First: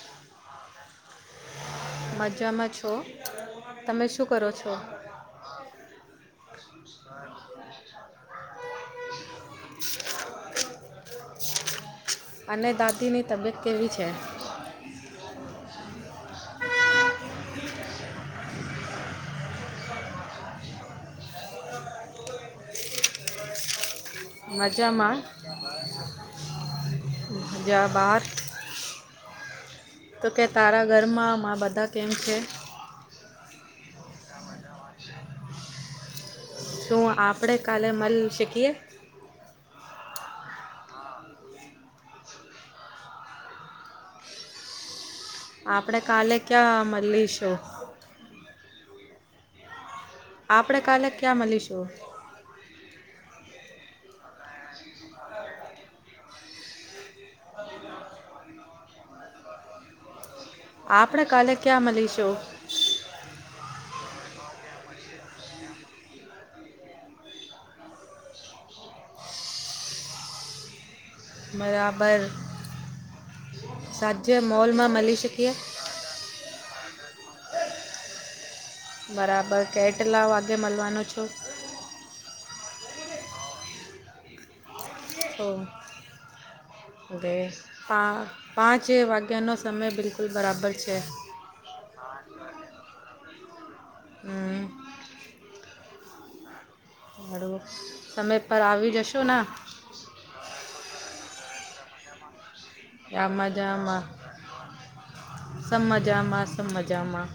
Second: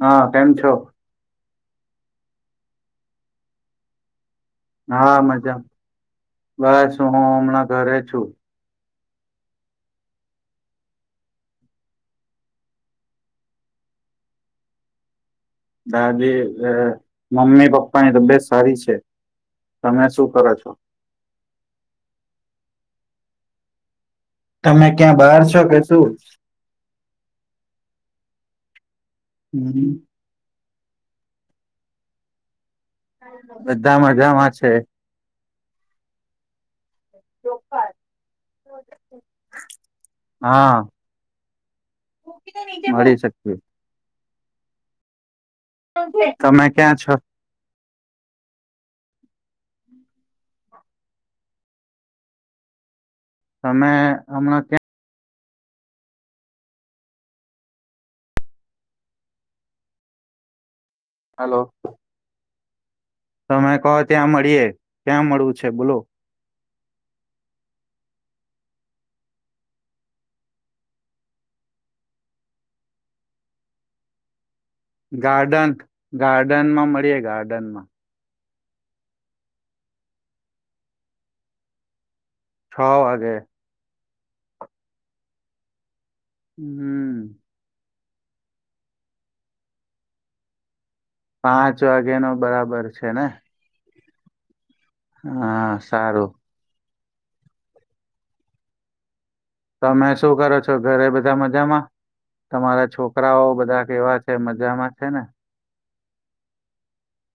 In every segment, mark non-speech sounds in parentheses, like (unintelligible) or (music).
હા કેમ છો મજામાં છો તમે શું કરો છો હા મજા બસ હું હમણાં ઘરે છું (inaudible) અને દાદીની તબિયત કેવી છે દાદી મમ્મી પપ્પાની તો બેસ્ટ સારી છે તમે શું કરો છો તમે મજામાં ક્યાં બહાર છો કે શું. જિ હા બાર હમ. તો કે તારા ઘરમાં મા બધા કેમ છે. બધા મજા માં છે. તો આપણે કાલે મળી શકીએ. હા મળી શકીએ. આપણે શકીએ કાલે તમે ક્યાં છો મલી શું? આપણે કાલે ત્યાં મલી શું. તમે હમણાં ક્યાં (inaudible) (unintelligible) આપણે કાલે હાલો ત્યાં મલીશું. તમે કહો ત્યાં મળીએે ક્યાં મળવું છે બોલો. બરાબર સાજે મોલમાં મલી શકીએ. ગાર્ડન માં મળીએે ગાર્ડન માં. બરાબર કેટલા વાગે મલવાનો છો. છ વાગે. હો. હમ. (unintelligible) પાં પાંચે વાગ્યાનો સમય બિલકુલ બરાબર છે. પાંચ વાગે નો બરાબર છે ને હમ હાં સારું. હળું તમે પર આવી જશો ના તમે શું કરો છો ઘરે બધા મજામાં તમારા આ છોકરાઓ બધા કેવા છે મજામાં છે ને સ મજામાં સબ મજામાં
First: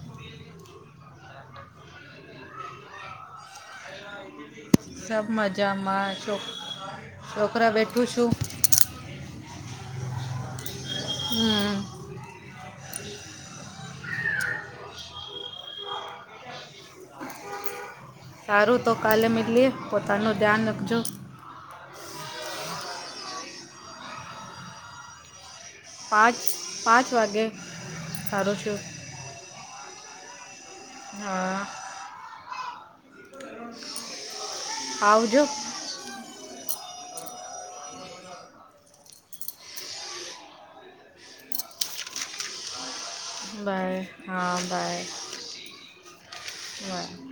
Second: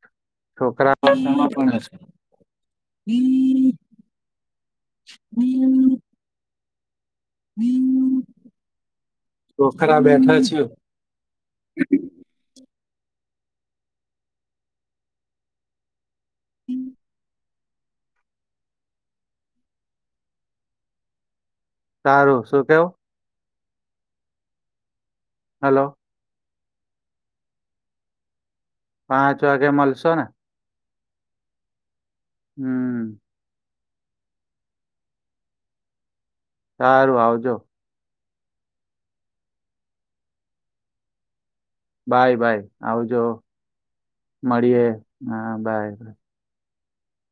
છોકરા (unintelligible) સબ મજામાં શો. (unintelligible) છોકરા બેઠા છીયે. હમ. સારું તો કાલે મિલીએ પોતાનું ધ્યાન રાખજો. સારું શું કેવું. હલો. પાંચ પાંચ વાગે (unintelligible) પાંચ વાગે મલશો ને હાં હં આવજો. સારું આવજો. બાય બાય આવજો બાય મળીએ બાય હાં બાય. હા.